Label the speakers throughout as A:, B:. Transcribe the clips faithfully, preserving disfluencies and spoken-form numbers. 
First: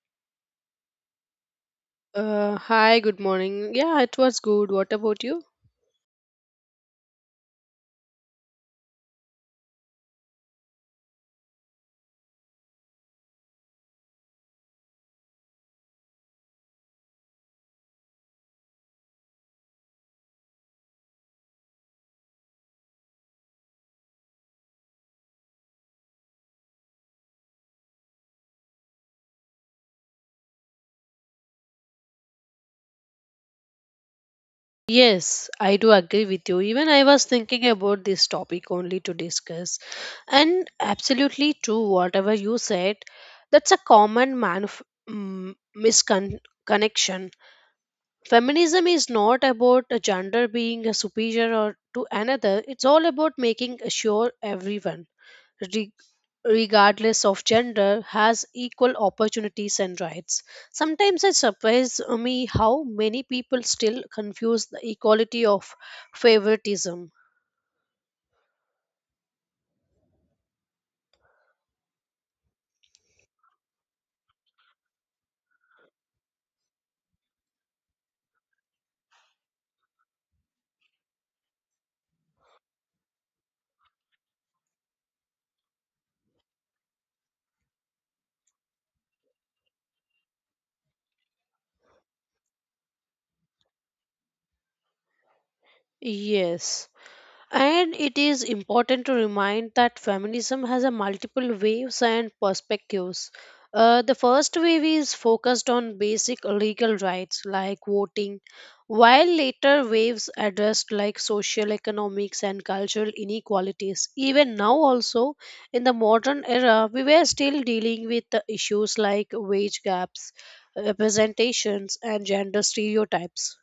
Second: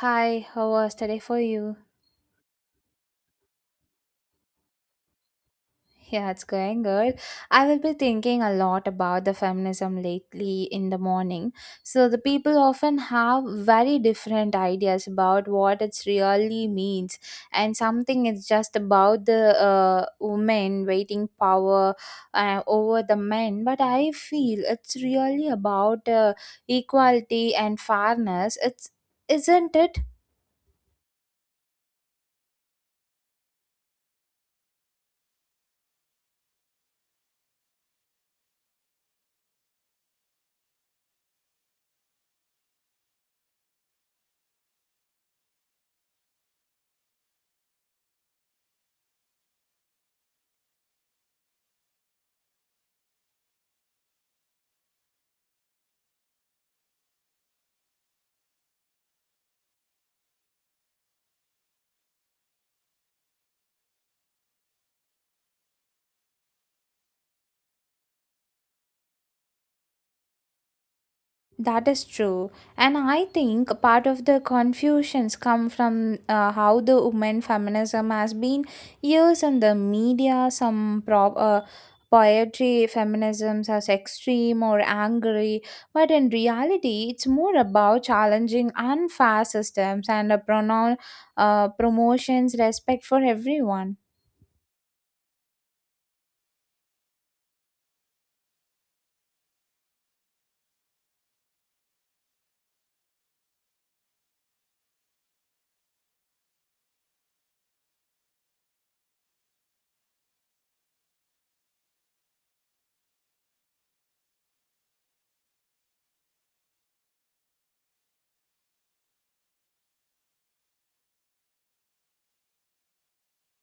A: Hi, how was today for you?
B: Uh, hi, good morning. Yeah, it was good. What about you?
A: Yeah, it's going good. I will be thinking a lot about the feminism lately in the morning. So, the people often have very different ideas about what it really means, and something is just about the uh, women waiting power uh, over the men. But I feel it's really about uh, equality and fairness. It's isn't it.
B: Yes, I do agree with you. Even I was thinking about this topic only to discuss. And absolutely true, whatever you said, that's a common manif- mm, misconnection. Feminism is not about a gender being a superior or to another, it's all about making sure everyone re- regardless of gender, has equal opportunities and rights. Sometimes it surprises me how many people still confuse the equality of favoritism.
A: That is true. And I think part of the confusions come from uh, how the women feminism has been used in the media. Some pro- uh, poetry feminisms as extreme or angry, but in reality, it's more about challenging unfair systems and a pronoun uh, promotions respect for everyone.
B: Yes. And it is important to remind that feminism has a multiple waves and perspectives. Uh, the first wave is focused on basic legal rights like voting, while later waves addressed like social economics and cultural inequalities. Even now also in the modern era we were still dealing with the issues like wage gaps, representations and gender stereotypes.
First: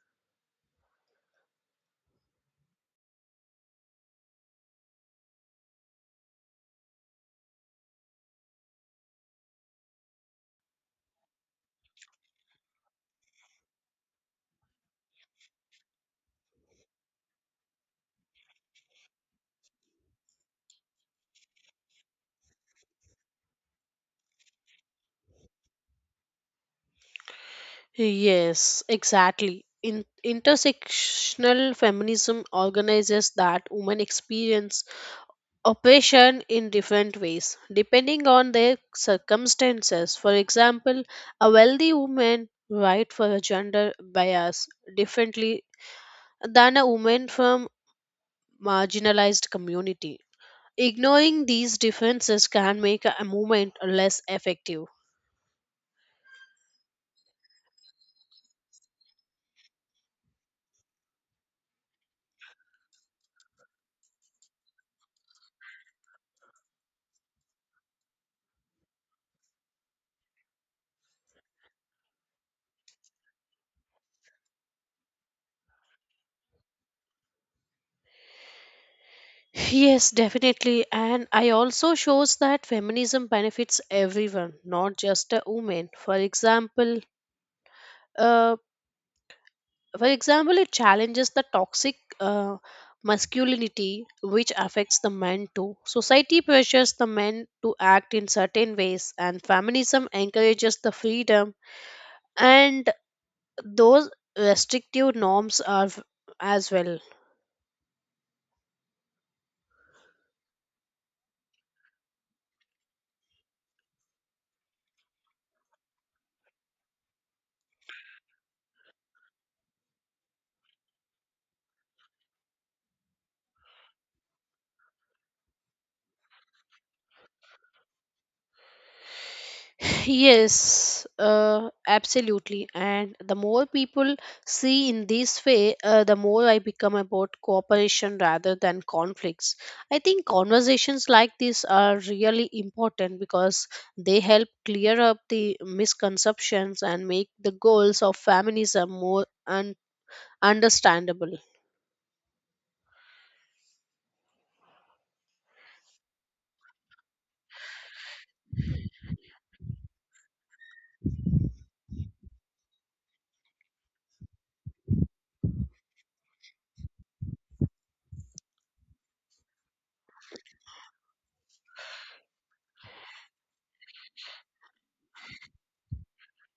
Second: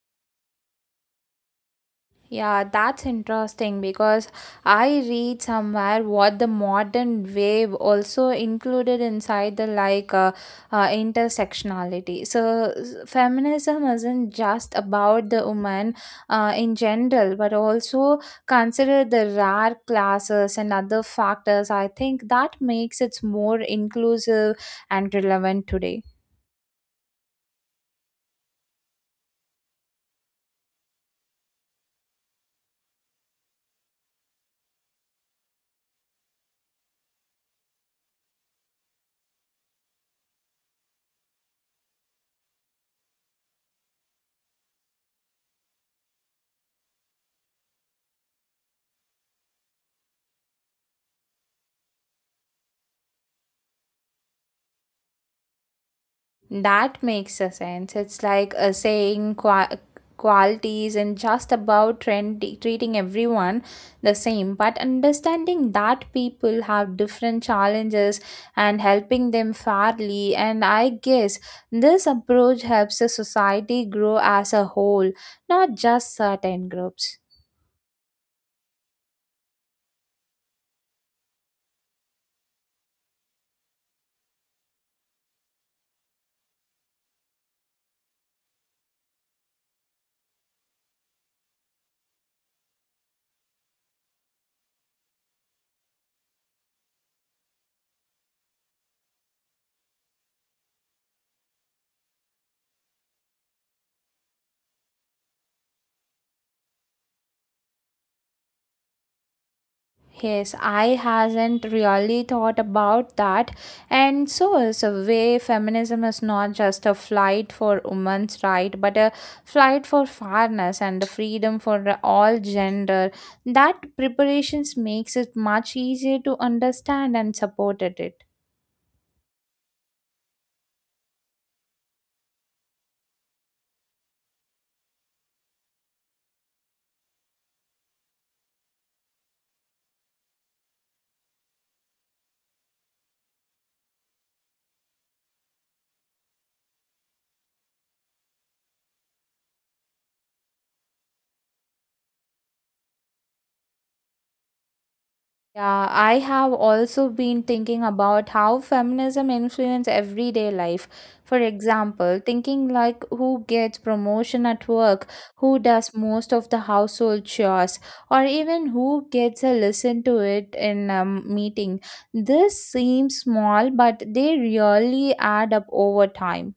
A: Yeah, that's interesting because I read somewhere what the modern wave also included inside the like uh, uh, intersectionality. So s- feminism isn't just about the woman uh, in general, but also consider the rare classes and other factors. I think that makes it more inclusive and relevant today.
B: Yes, exactly. In intersectional feminism organizes that women experience oppression in different ways depending on their circumstances. For example, a wealthy woman right for a gender bias differently than a woman from marginalized community. Ignoring these differences can make a movement less effective.
A: That makes a sense. It's like a saying qua- quality isn't just about trend- treating everyone the same, but understanding that people have different challenges and helping them fairly. And I guess this approach helps the society grow as a whole, not just certain groups.
B: Yes, definitely. And I also shows that feminism benefits everyone, not just a woman. For example, uh, for example, it challenges the toxic uh, masculinity, which affects the men too. Society pressures the men to act in certain ways, and feminism encourages the freedom and those restrictive norms are as well.
A: Yes, I hasn't really thought about that. And so is a way feminism is not just a fight for women's right, but a fight for fairness and the freedom for all gender. That preparations makes it much easier to understand and support it.
B: Yes, uh, absolutely. And the more people see in this way, uh, the more I become about cooperation rather than conflicts. I think conversations like this are really important because they help clear up the misconceptions and make the goals of feminism more un- understandable.
A: Yeah, I have also been thinking about how feminism influence everyday life. For example, thinking like who gets promotion at work, who does most of the household chores, or even who gets a listen to it in a meeting. This seems small, but they really add up over time.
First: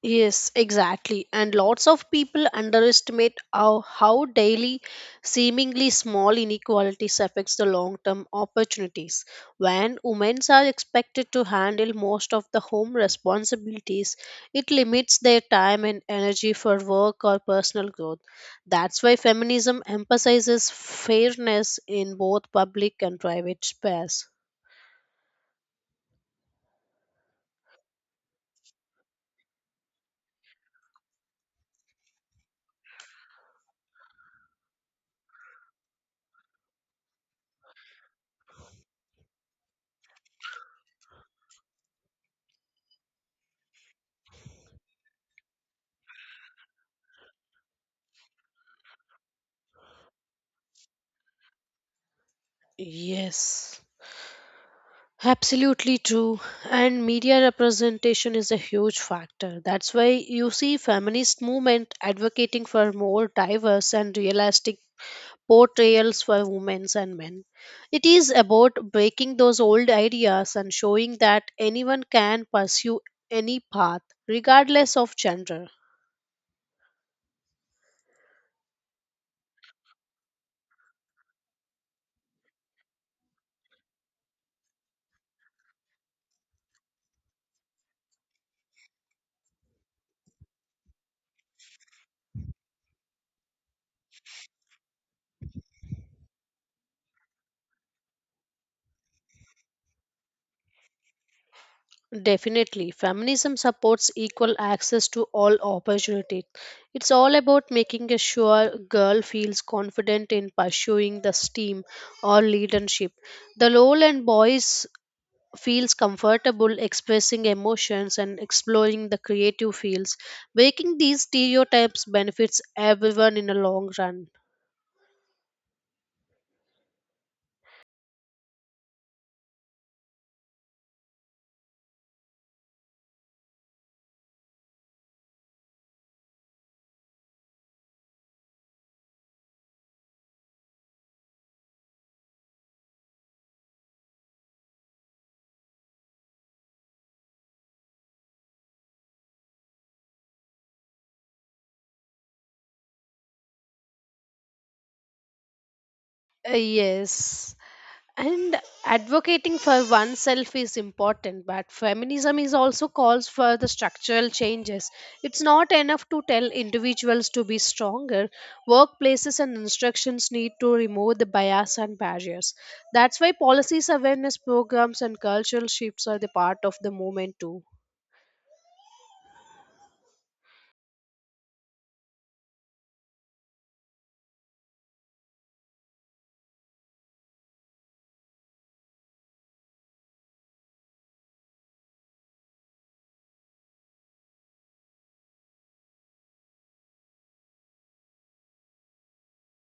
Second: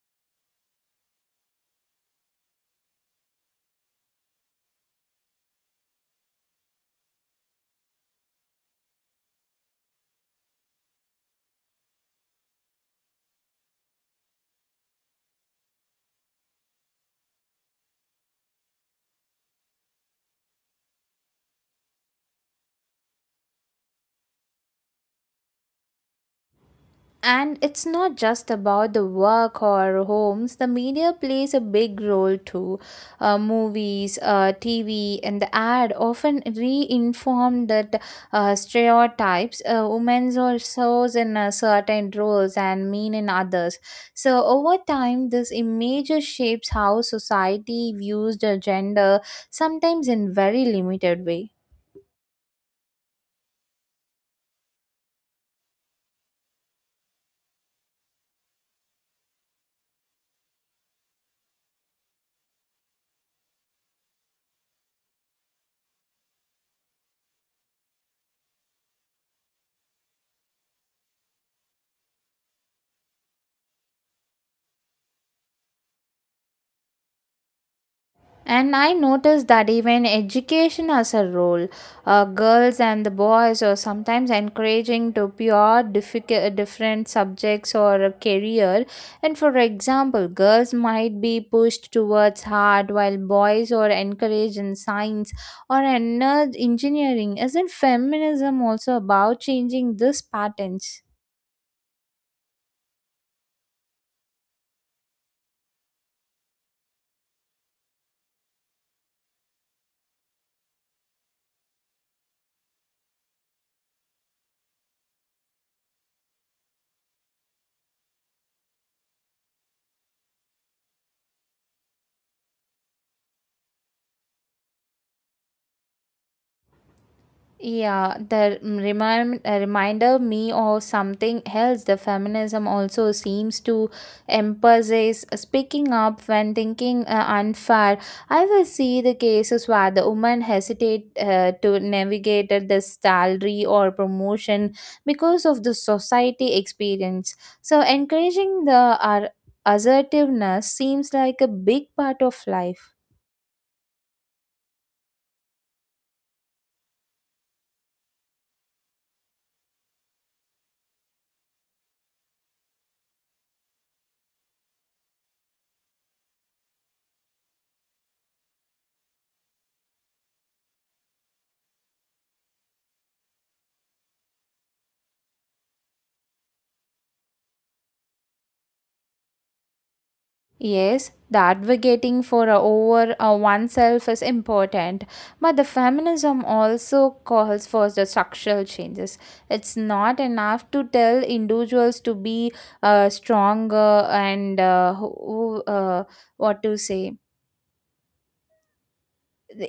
B: Yes, exactly. And lots of people underestimate how, how daily, seemingly small inequalities affects the long-term opportunities. When women are expected to handle most of the home responsibilities, it limits their time and energy for work or personal growth. That's why feminism emphasizes fairness in both public and private space.
A: And it's not just about the work or homes. The media plays a big role too. Uh, movies, uh, T V, and the ad often reinform that uh, stereotypes. Uh, women are shows in uh, certain roles and mean in others. So over time, this image shapes how society views the gender, sometimes in very limited way.
B: Yes. Absolutely true. And media representation is a huge factor. That's why you see feminist movement advocating for more diverse and realistic portrayals for women and men. It is about breaking those old ideas and showing that anyone can pursue any path regardless of gender.
A: And I noticed that even education has a role. Uh, girls and the boys are sometimes encouraging to pure difficult, different subjects or a career. And for example, girls might be pushed towards art while boys are encouraged in science or ener- engineering. Isn't feminism also about changing these patterns?
B: Definitely, feminism supports equal access to all opportunities. It's all about making a sure girl feels confident in pursuing the STEAM or leadership. The role and boys feels comfortable expressing emotions and exploring the creative fields. Breaking these stereotypes benefits everyone in the long run.
A: Yeah, the mm, remind, uh, reminder me of something else. The feminism also seems to emphasize speaking up when thinking uh, unfair. I will see the cases where the woman hesitate uh, to navigate at the salary or promotion because of the society experience. So encouraging the uh, assertiveness seems like a big part of life.
B: Uh, yes. And advocating for oneself is important, but feminism is also calls for the structural changes. It's not enough to tell individuals to be stronger. Workplaces and instructions need to remove the bias and barriers. That's why policies, awareness programs, and cultural shifts are the part of the movement too.
A: Yes, the advocating for uh, over uh, oneself is important, but the feminism also calls for the structural changes. It's not enough to tell individuals to be uh, stronger and uh, who, who, uh, what to say,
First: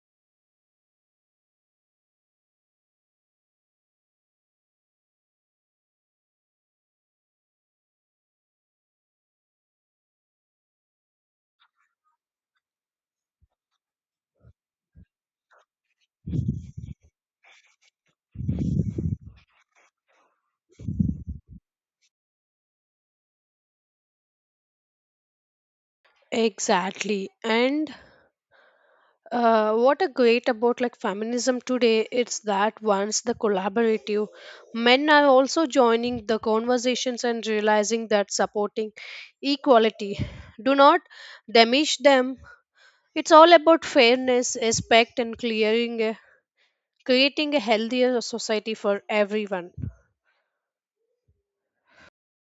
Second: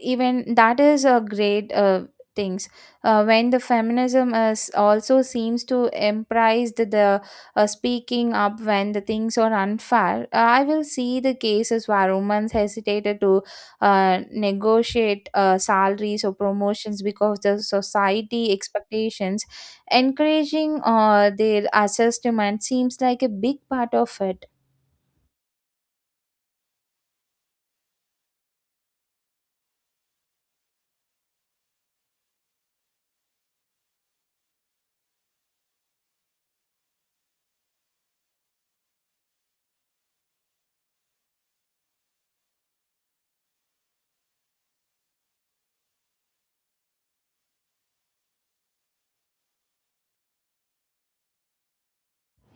A: even that is a great uh, things uh, when the feminism is also seems to embrace the, the uh, speaking up when the things are unfair. Uh, i will see the cases where women hesitated to uh, negotiate uh, salaries or promotions because the society expectations encouraging uh, their assessment seems like a big part of it.
B: Exactly. And Uh, what a great about like feminism today it's that once the collaborative men are also joining the conversations and realizing that supporting equality do not damage them. It's all about fairness respect and clearing a, creating a healthier society for everyone.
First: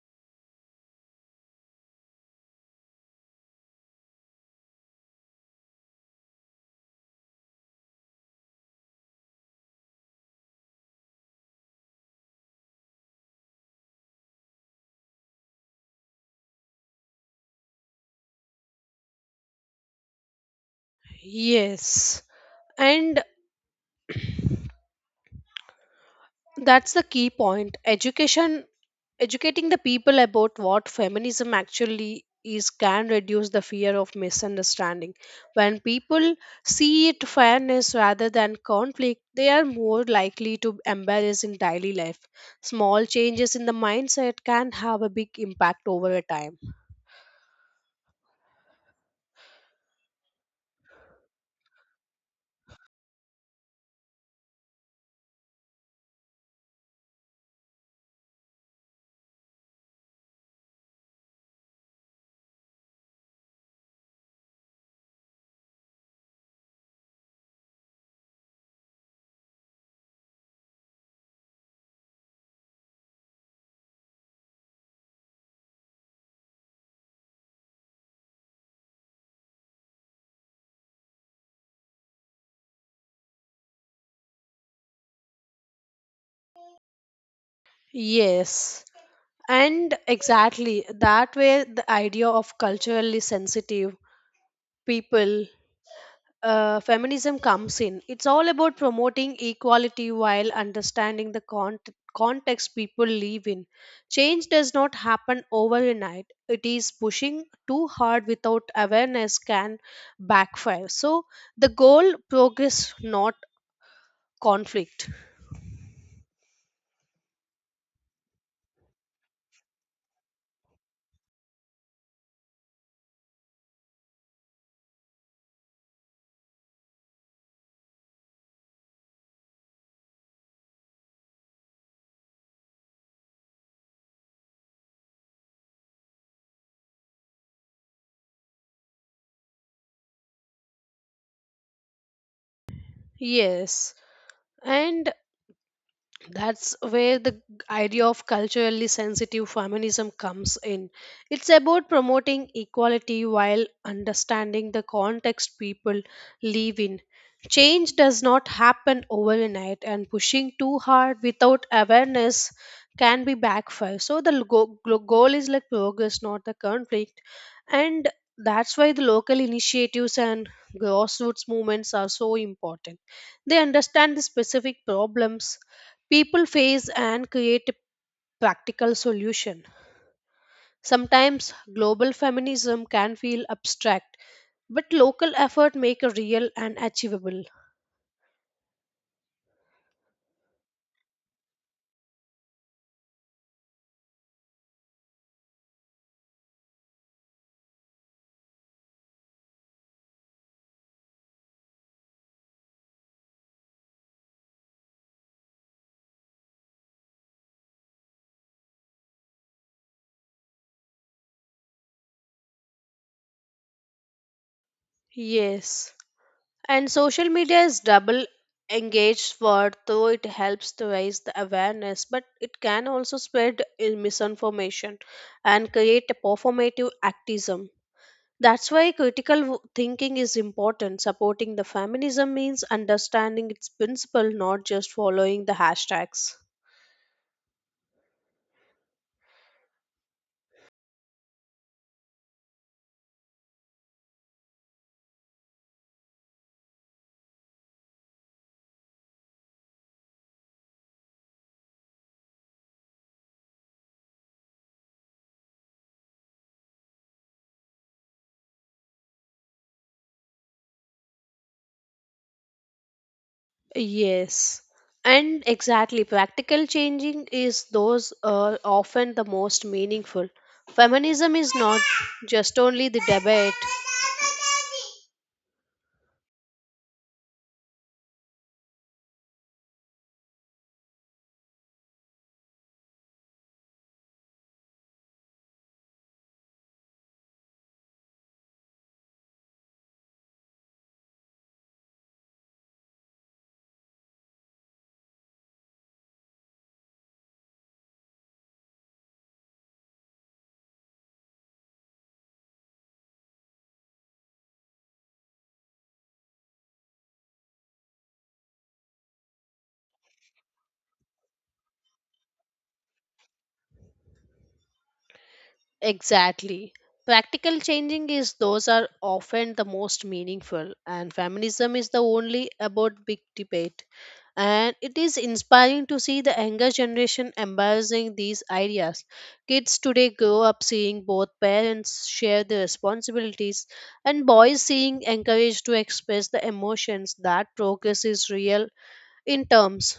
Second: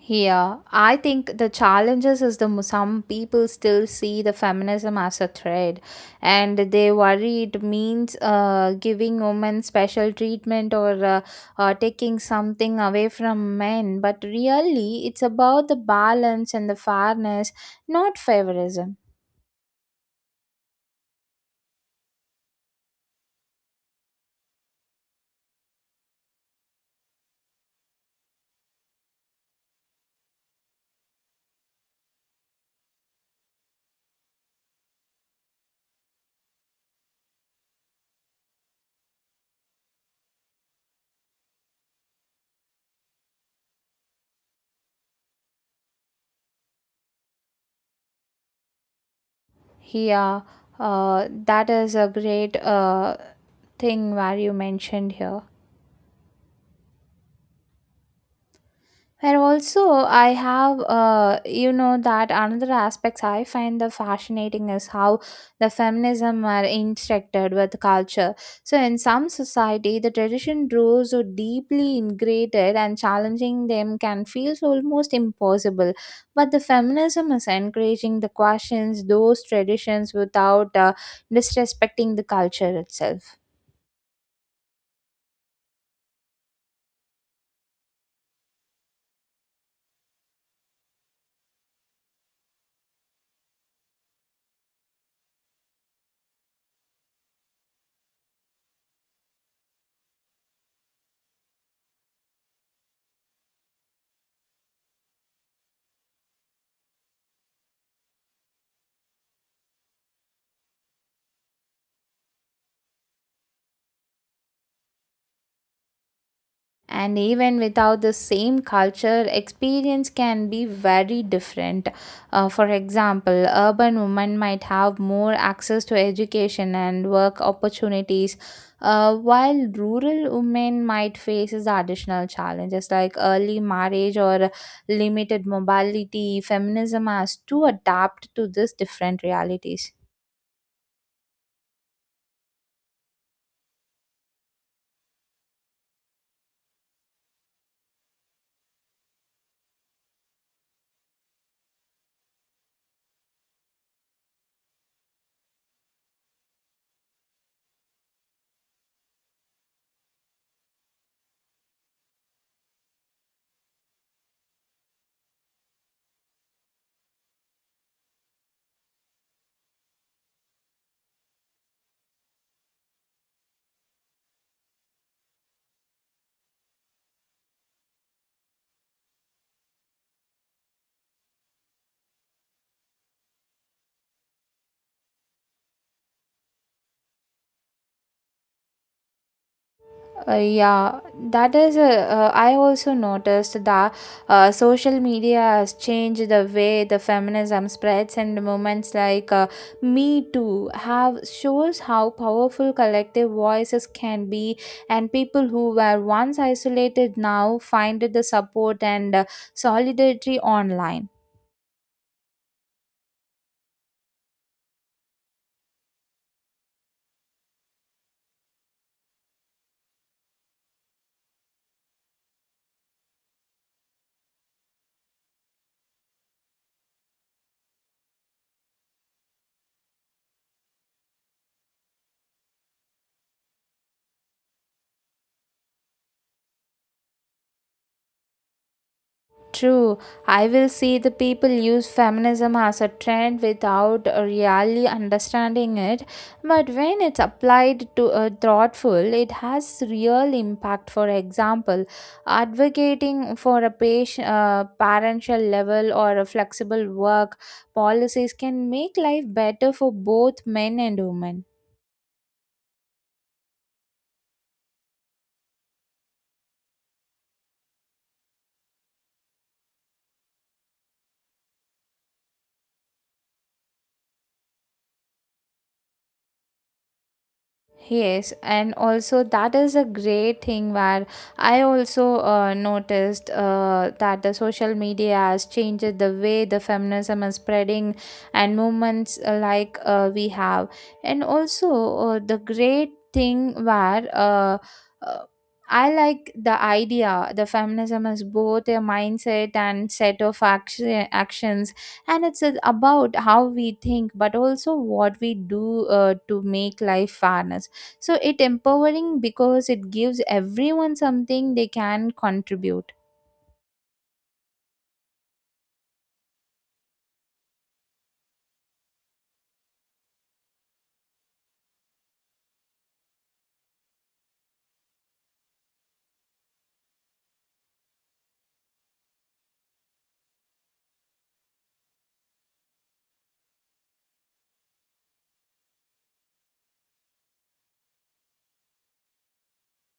A: Yeah, I think the challenges is the mo- some people still see the feminism as a threat, and they worry it means uh, giving women special treatment or uh, uh, taking something away from men. But really, it's about the balance and the fairness, not favorism.
B: Yes, and that's the key point education educating the people about what feminism actually is can reduce the fear of misunderstanding. When people see it fairness rather than conflict, they are more likely to embrace in daily life. Small changes in the mindset can have a big impact over a time.
A: Yeah, uh, that is a great uh, thing where you mentioned here. And also, I have, uh, you know, that another aspects I find the fascinating is how the feminism are intersected with culture. So, in some society, the tradition rules are deeply ingrained, and challenging them can feel so almost impossible. But the feminism is encouraging the questions those traditions without uh, disrespecting the culture itself.
B: Yes, and exactly that way the idea of culturally sensitive people uh, feminism comes in. It's all about promoting equality while understanding the cont- context people live in. Change does not happen overnight. It is pushing too hard without awareness can backfire. So the goal progress, not conflict.
A: And even without the same culture experience can be very different. Uh, for example, urban women might have more access to education and work opportunities, uh, while rural women might face is additional challenges like early marriage or limited mobility. Feminism has to adapt to these different realities.
B: Yes, and that's where the g- idea of culturally sensitive feminism comes in. It's about promoting equality while understanding the context people live in. Change does not happen overnight and pushing too hard without awareness can be backfire. So the go- glo- goal is like progress, not the conflict. And that's why the local initiatives and grassroots movements are so important. They understand the specific problems people face and create a practical solution. Sometimes global feminism can feel abstract, but local effort make a real and achievable.
A: Uh, yeah, that is. Uh, uh, I also noticed that uh, social media has changed the way the feminism spreads, and movements like uh, Me Too have shows how powerful collective voices can be, and people who were once isolated now find the support and uh, solidarity online.
B: Yes. And social media is double engaged for though it helps to raise the awareness, but it can also spread in misinformation and create a performative activism. That's why critical w- thinking is important. Supporting the feminism means understanding its principle, not just following the hashtags.
A: True, I will see the people use feminism as a trend without really understanding it, but when it's applied to a thoughtful, it has real impact. For example, advocating for a patient, uh, parental level or a flexible work policies can make life better for both men and women.
B: Yes. And exactly, practical changing is those uh, often the most meaningful. Feminism is not just only the debate.
A: Yes, and also that is a great thing where I also uh, noticed uh, that the social media has changed the way the feminism is spreading and movements uh, like uh, we have, and also uh, the great thing where uh, uh, I like the idea the feminism is both a mindset and set of action, actions, and it's uh, about how we think, but also what we do uh, to make life fairness, so it empowering because it gives everyone something they can contribute.
B: Exactly. Practical changing is those are often the most meaningful, and feminism is the only about big debate. And it is inspiring to see the younger generation embracing these ideas. Kids today grow up seeing both parents share the responsibilities, and boys seeing encouraged to express the emotions that progress is real in terms.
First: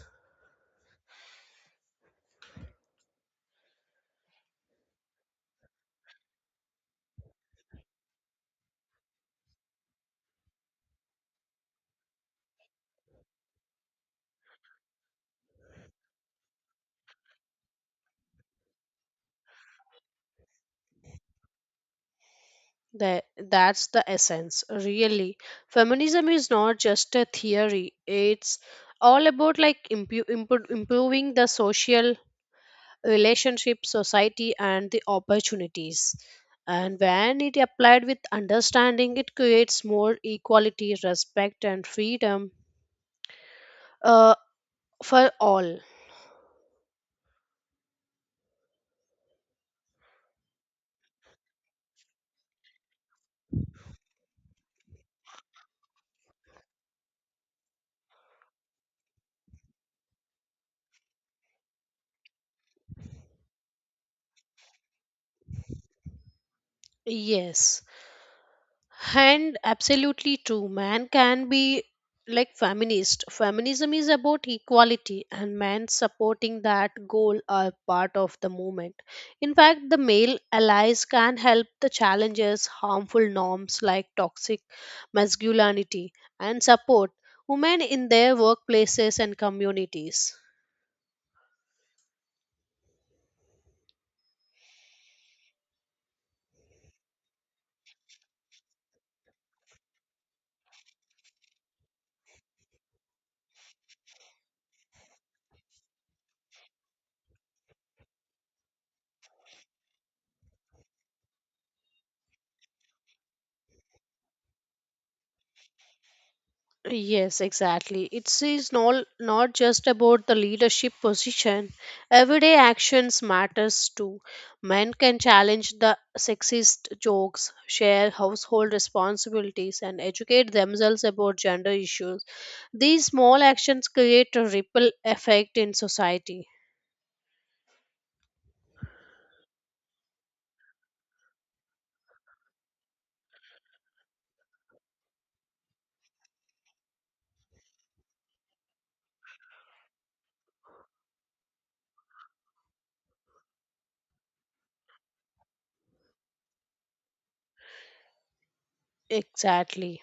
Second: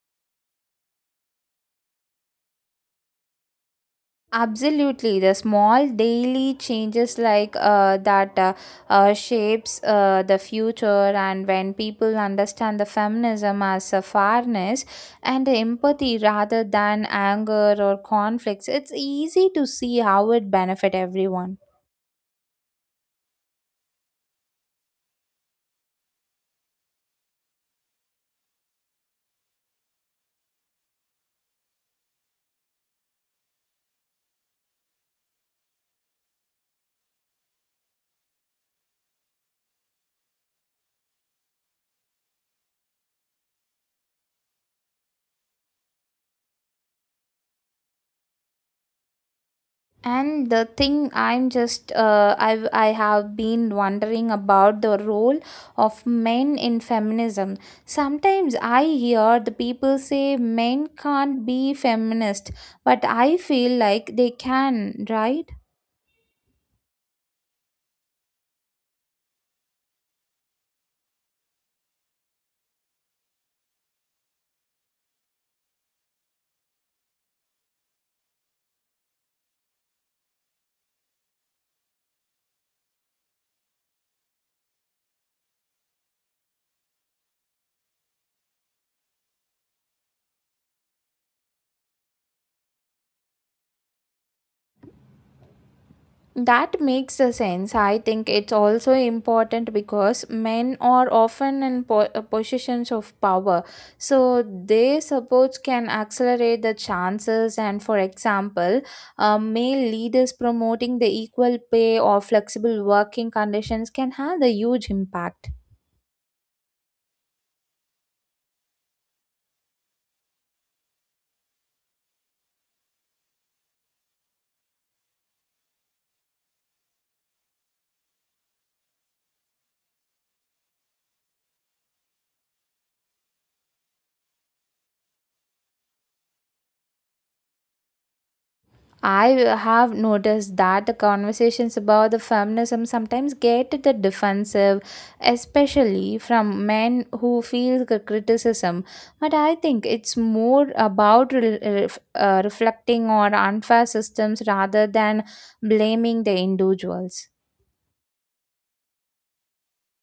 A: Absolutely, the small daily changes like uh, that uh, uh, shapes uh, the future, and when people understand the feminism as a fairness and empathy rather than anger or conflicts, it's easy to see how it benefit everyone.
B: That that's the essence, really. Feminism is not just a theory. It's all about like impu- impo- improving the social relationship, society, and the opportunities. And when it applied with understanding, it creates more equality, respect, and freedom uh, for all.
A: And the thing I'm just uh, I've I have been wondering about the role of men in feminism. Sometimes I hear the people say men can't be feminist, but I feel like they can, right?
B: Yes. And absolutely true. Man can be like feminist. Feminism is about equality, and men supporting that goal are part of the movement. In fact, the male allies can help the challenges harmful norms like toxic masculinity and support women in their workplaces and communities.
A: That makes a sense. I think it's also important because men are often in po- uh, positions of power, so their supports can accelerate the chances. And for example, uh, male leaders promoting the equal pay or flexible working conditions can have the huge impact.
B: Yes, exactly. It's not not just about the leadership position. Everyday actions matters too. Men can challenge the sexist jokes, share household responsibilities, and educate themselves about gender issues. These small actions create a ripple effect in society.
A: I have noticed that the conversations about the feminism sometimes get the defensive, especially from men who feel the criticism. But I think it's more about re- ref- uh, reflecting on unfair systems rather than blaming the individuals.
B: Exactly.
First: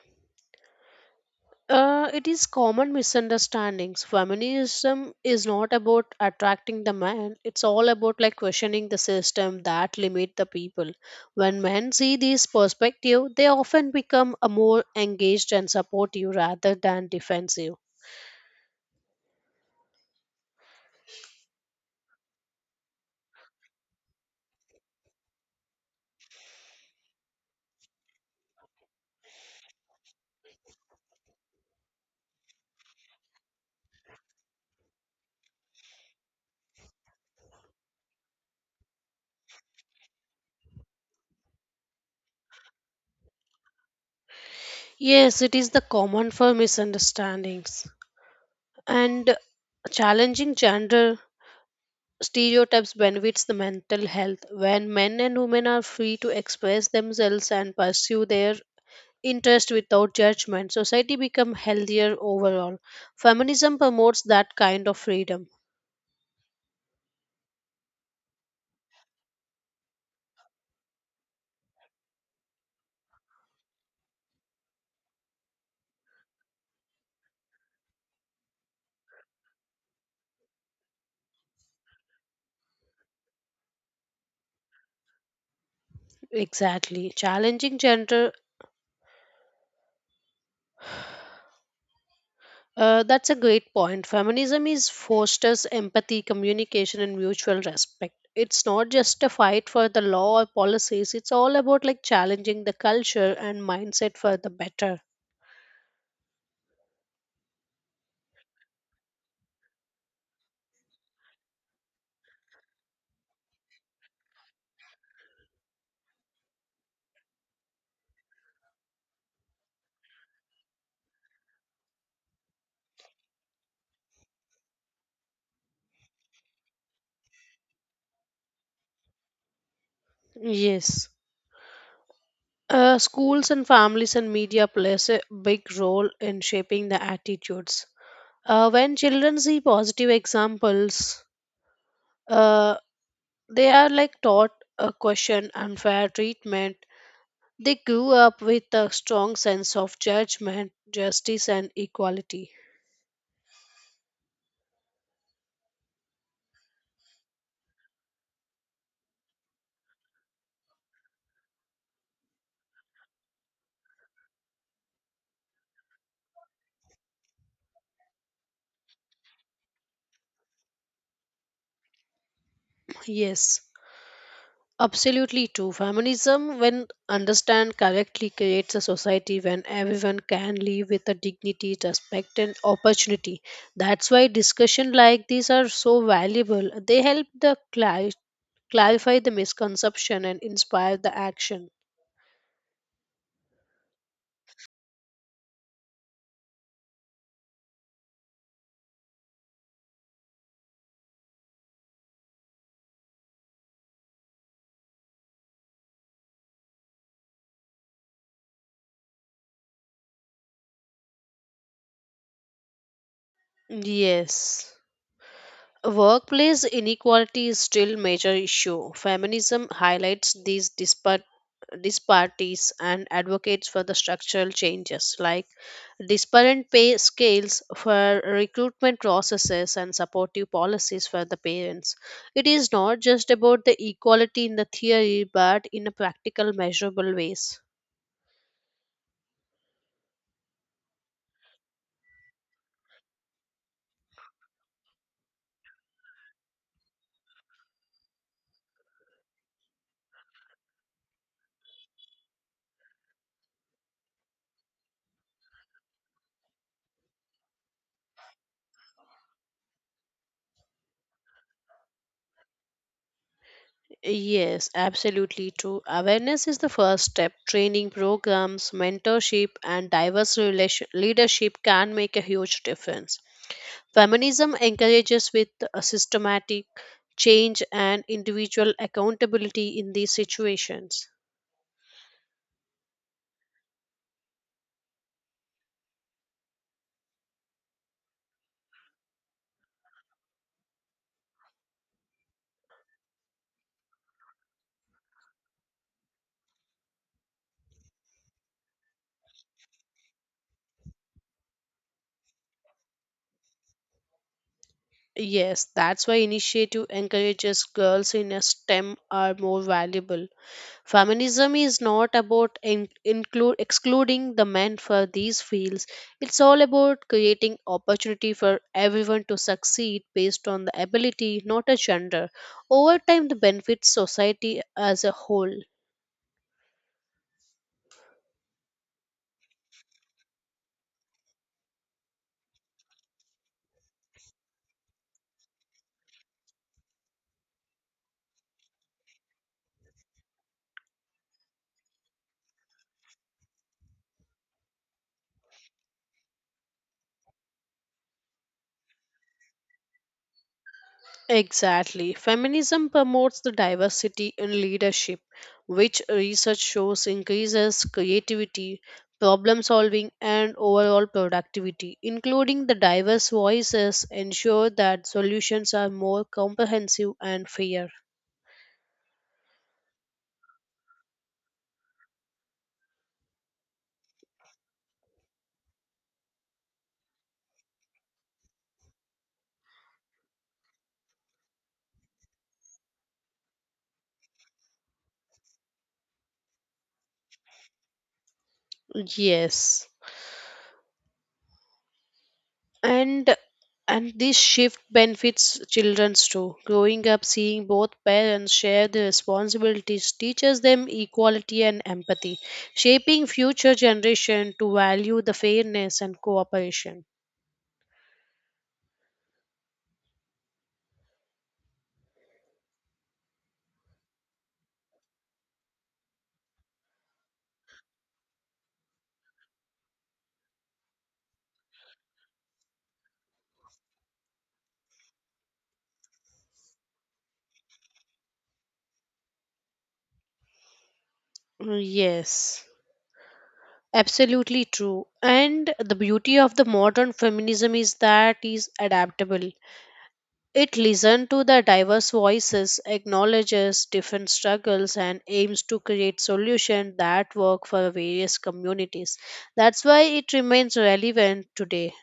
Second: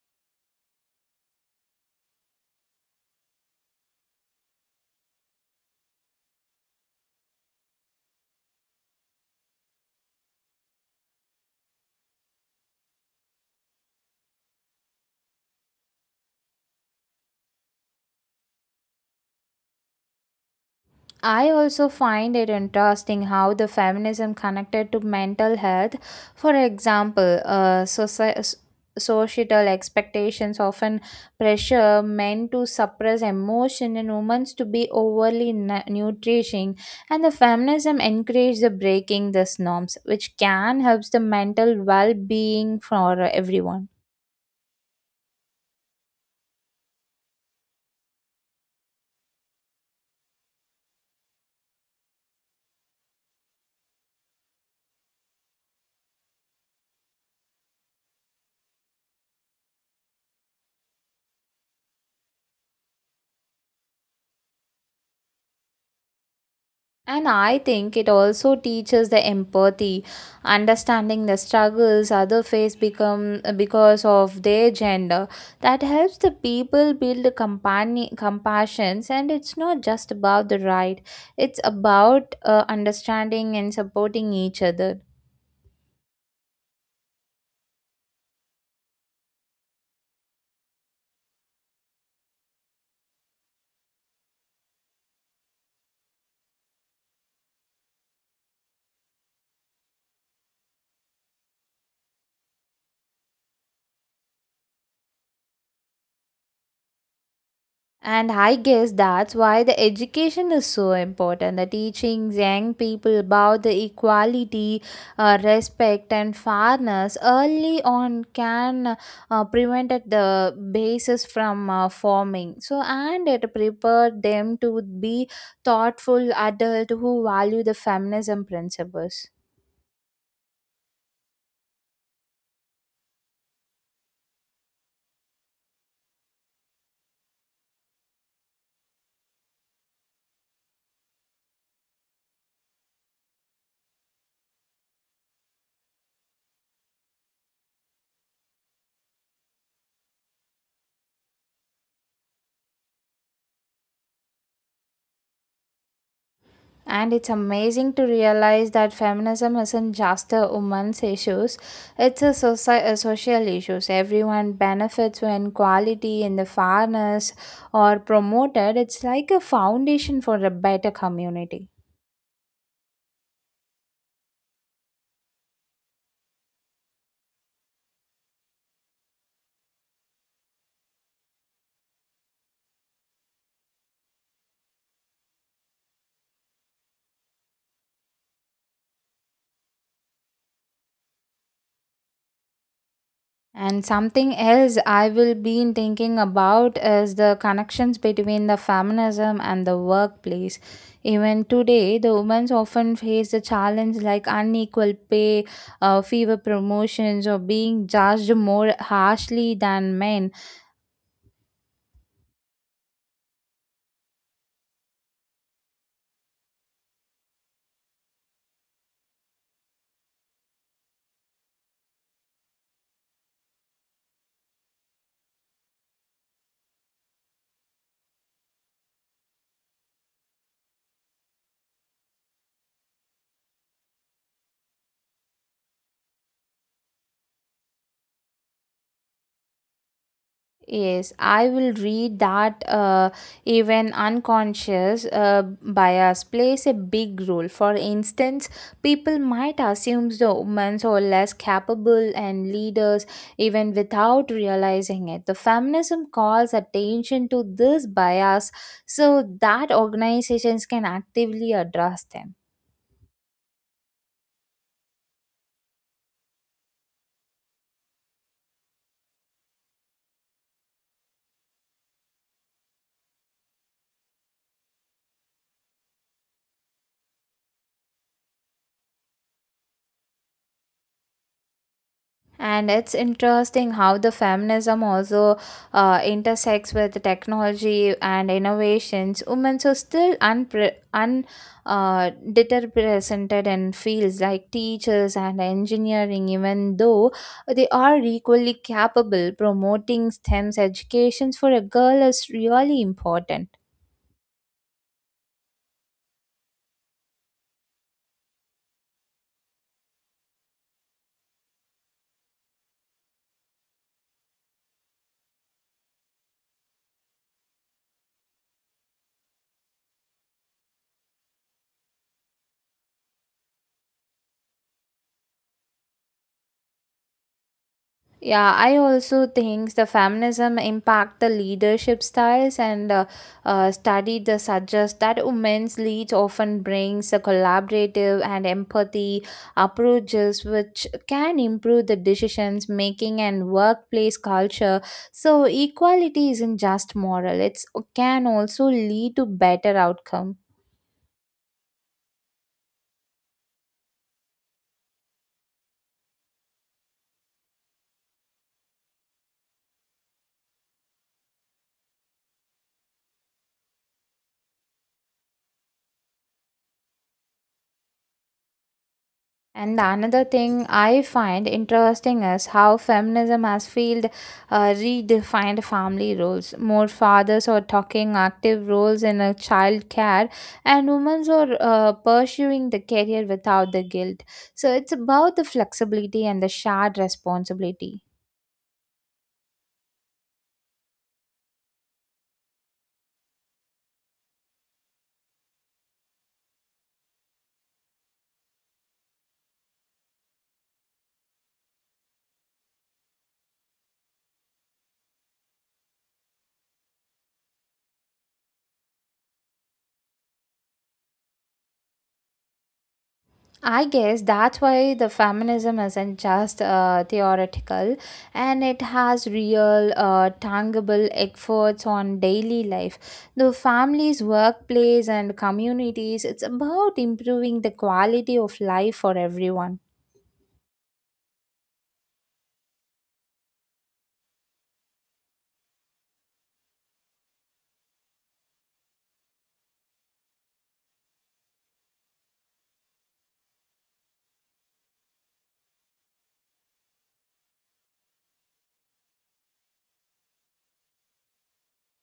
B: Uh, it is common misunderstandings. Feminism is not about attracting the man. It's all about like questioning the system that limit the people. When men see this perspective, they often become a more engaged and supportive rather than defensive.
A: I also find it interesting how the feminism connected to mental health. For example, uh, soci- societal expectations often pressure men to suppress emotion and women to be overly nu- nutrition, and the feminism encourages the breaking these norms, which can help the mental well-being for everyone.
B: Yes, it is the common for misunderstandings. And challenging gender stereotypes benefits the mental health. When men and women are free to express themselves and pursue their interest without judgment, society become healthier overall. Feminism promotes that kind of freedom.
A: And I think it also teaches the empathy, understanding the struggles other face become because of their gender. That helps the people build a company compassions, and it's not just about the right; it's about uh, understanding and supporting each other.
B: Exactly. Challenging gender uh, that's a great point. Feminism is fosters empathy, communication and mutual respect. It's not just a fight for the law or policies, it's all about like challenging the culture and mindset for the better.
A: And I guess that's why the education is so important. The teaching young people about the equality, uh, respect, and fairness early on can uh, prevent at the basis from uh, forming. So, and it prepared them to be thoughtful adults who value the feminism principles.
B: Yes. Uh, schools and families and media plays a big role in shaping the attitudes. Uh, when children see positive examples, uh, they are like taught a question unfair treatment. They grew up with a strong sense of judgment, justice, and equality.
A: And it's amazing to realize that feminism isn't just a woman's issues, it's a, soci- a social issues. Everyone benefits when quality and the fairness are promoted. It's like a foundation for a better community.
B: Yes, absolutely true. Feminism, when understand correctly, creates a society when everyone can live with a dignity, respect, and opportunity. That's why discussion like these are so valuable. They help the cli- clarify the misconception and inspire the action.
A: And something else I will be thinking about is the connections between the feminism and the workplace. Even today, the women often face the challenge like unequal pay, uh, fewer promotions, or being judged more harshly than men.
B: Yes. Workplace inequality is still major issue. Feminism highlights these dispar- disparities and advocates for the structural changes like disparate pay scales for recruitment processes and supportive policies for the parents. It is not just about the equality in the theory but in a practical measurable ways.
A: Yes, I will read that uh, even unconscious uh, bias plays a big role. For instance, people might assume the women are less capable and leaders even without realizing it. The feminism calls attention to this bias so that organizations can actively address them.
B: Yes, absolutely true. Awareness is the first step. Training programs, mentorship, and diverse relation- leadership can make a huge difference. Feminism encourages with a systematic change and individual accountability in these situations.
A: And it's interesting how the feminism also uh, intersects with technology and innovations. Women are still unpre- un uh, underrepresented in fields like teachers and engineering, even though they are equally capable. Promoting STEM's educations for a girl is really important.
B: Yes, that's why initiative encourages girls in a STEM are more valuable. Feminism is not about in, include excluding the men for these fields. It's all about creating opportunity for everyone to succeed based on the ability, not a gender. Over time, the benefits society as a whole.
A: Yeah, I also think the feminism impact the leadership styles and uh, uh, study the suggest that women's leads often brings a collaborative and empathy approaches which can improve the decisions making and workplace culture. So equality isn't just moral; it's can also lead to better outcome.
B: Exactly. Feminism promotes the diversity in leadership, which research shows increases creativity, problem solving, and overall productivity. Including the diverse voices ensure that solutions are more comprehensive and fair.
A: And the another thing I find interesting is how feminism has field uh, redefined family roles. More fathers are taking active roles in a child care, and women are uh, pursuing the career without the guilt. So it's about the flexibility and the shared responsibility.
B: Yes. and and this shift benefits children too growing up seeing both parents share the responsibilities teaches them equality and empathy shaping future generation to value the fairness and cooperation.
A: I guess that's why the feminism isn't just uh, theoretical and it has real, uh, tangible efforts on daily life. The families, workplace, and communities, it's about improving the quality of life for everyone.
B: Yes, absolutely true. And the beauty of the modern feminism is that is adaptable. It listens to the diverse voices, acknowledges different struggles, and aims to create solutions that work for various communities. That's why it remains relevant today.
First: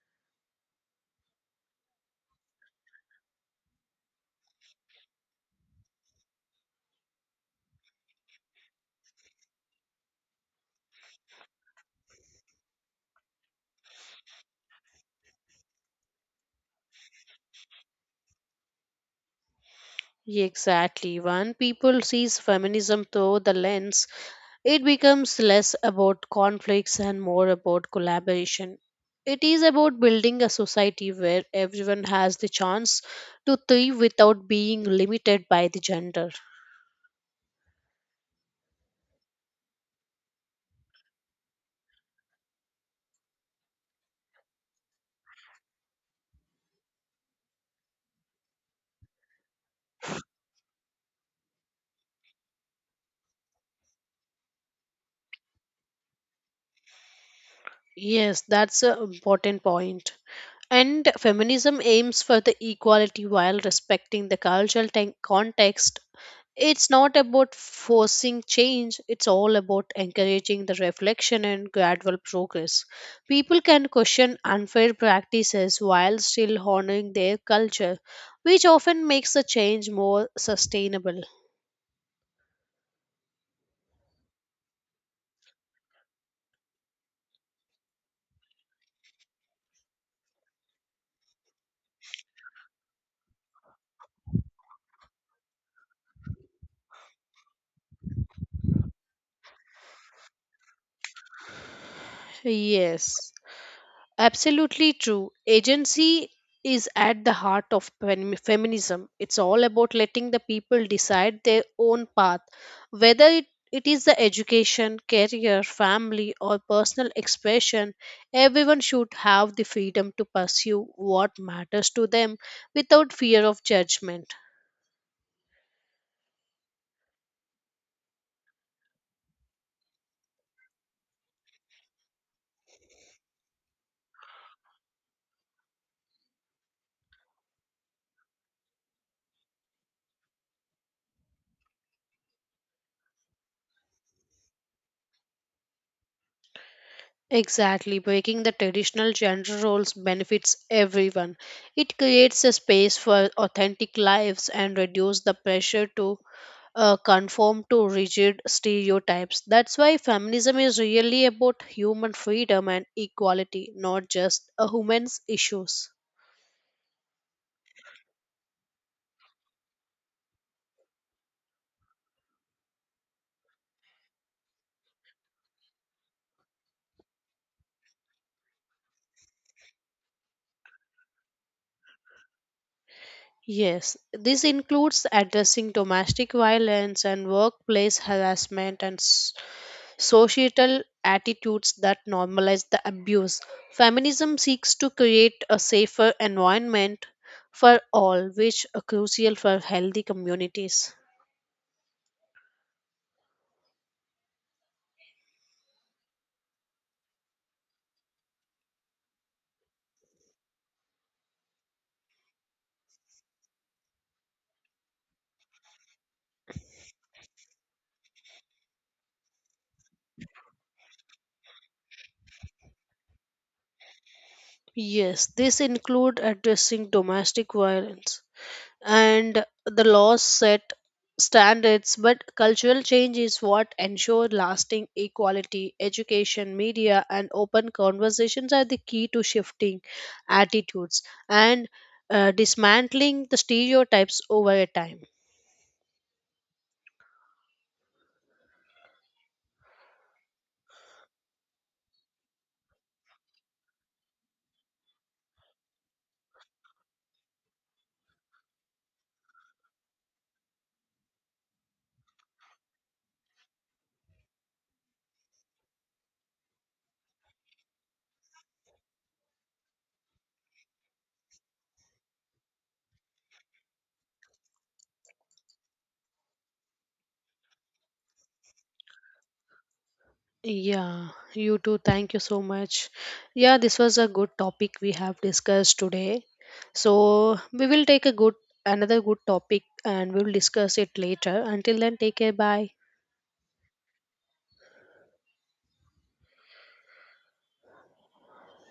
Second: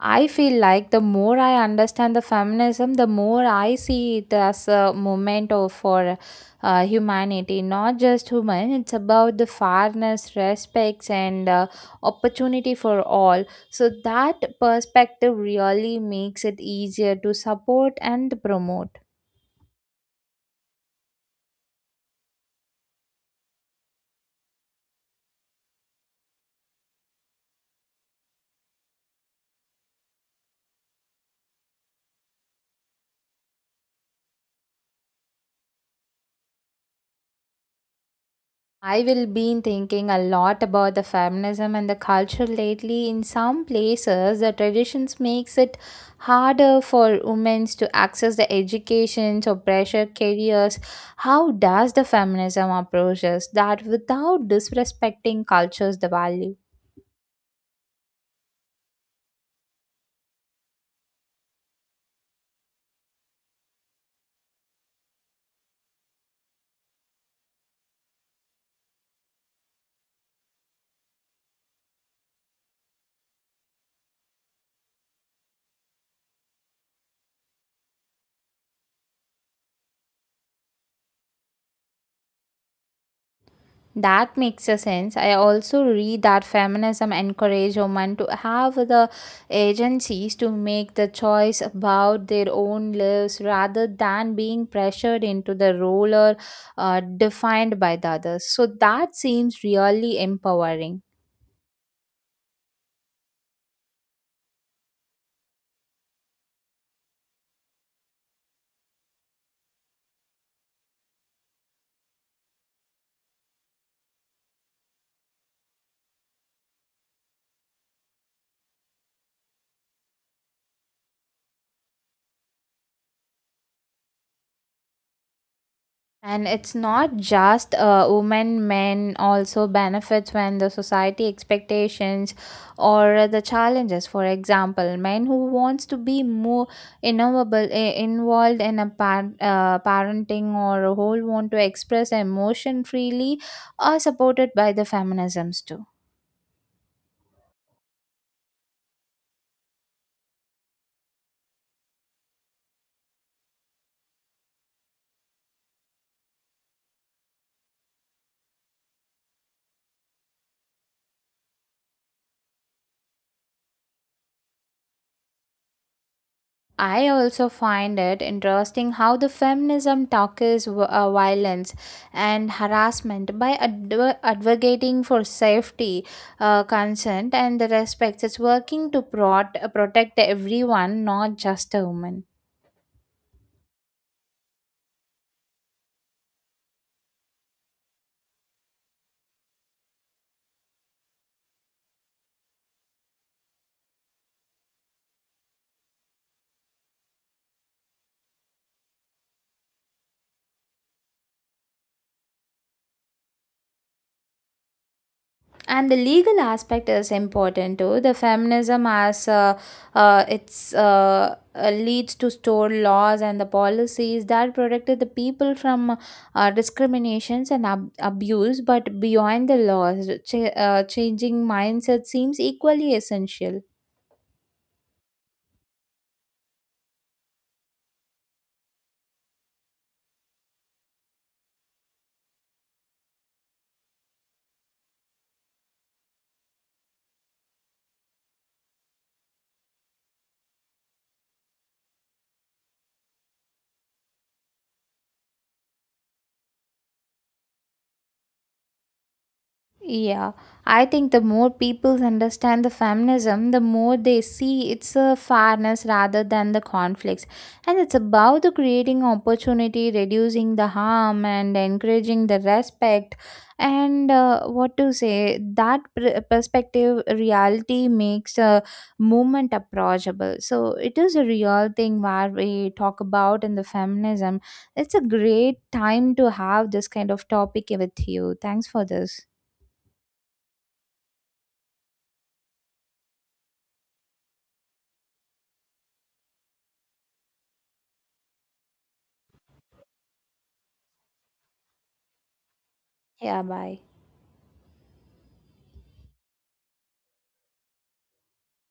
A: I feel like the more I understand the feminism, the more I see it as a movement of, for uh, humanity, not just human. It's about the fairness, respects, and uh, opportunity for all. So that perspective really makes it easier to support and promote.
B: Yeah, exactly. When people sees feminism through the lens, it becomes less about conflicts and more about collaboration. It is about building a society where everyone has the chance to thrive without being limited by the gender.
A: I will been thinking a lot about the feminism and the culture lately. In some places, the traditions makes it harder for women to access the education or pressure careers. How does the feminism approaches that without disrespecting cultures the value?
B: Yes, that's an important point. And feminism aims for the equality while respecting the cultural ten- context. It's not about forcing change, it's all about encouraging the reflection and gradual progress. People can question unfair practices while still honoring their culture, which often makes the change more sustainable.
A: That makes a sense. I also read that feminism encourage women to have the agencies to make the choice about their own lives rather than being pressured into the role or uh, defined by the others. So that seems really empowering.
B: Yes. Absolutely true. Agency is at the heart of fem- feminism. It's all about letting the people decide their own path, whether it, it is the education, career, family, or personal expression. Everyone should have the freedom to pursue what matters to them without fear of judgment.
A: And it's not just uh, women, men also benefits when the society expectations or the challenges. For example, men who wants to be more innovable, i- involved in a par- uh, parenting or who want to express emotion freely are supported by the feminisms too.
B: Exactly, breaking the traditional gender roles benefits everyone. It creates a space for authentic lives and reduces the pressure to uh, conform to rigid stereotypes. That's why feminism is really about human freedom and equality, not just a woman's issues.
A: I also find it interesting how the feminism tackles w- uh, violence and harassment by adv- advocating for safety, uh, consent, and the respect. It's working to prot- uh, protect everyone, not just a woman.
B: Yes, this includes addressing domestic violence and workplace harassment and s- societal attitudes that normalize the abuse. Feminism seeks to create a safer environment for all, which are crucial for healthy communities.
A: And the legal aspect is important too. The feminism as uh, uh, it's uh, uh, leads to store laws and the policies that protected the people from uh, discriminations and ab- abuse, but beyond the laws, ch- uh, changing mindset seems equally essential.
B: Yes, this include addressing domestic violence and the laws set standards, but cultural change is what ensure lasting equality. Education, media, and open conversations are the key to shifting attitudes and uh, dismantling the stereotypes over a time.
A: Yeah, I think the more people understand the feminism, the more they see it's a fairness rather than the conflicts. And it's about the creating opportunity, reducing the harm, and encouraging the respect. And uh, what to say, that pr- perspective reality makes a movement approachable. So it is a real thing where we talk about in the feminism. It's a great time to have this kind of topic with you. Thanks for this.
B: Yeah, you too. Thank you so much. Yeah, this was a good topic we have discussed today. So we will take a good another good topic and we will discuss it later. Until then, take care. Bye.
A: Yeah, bye.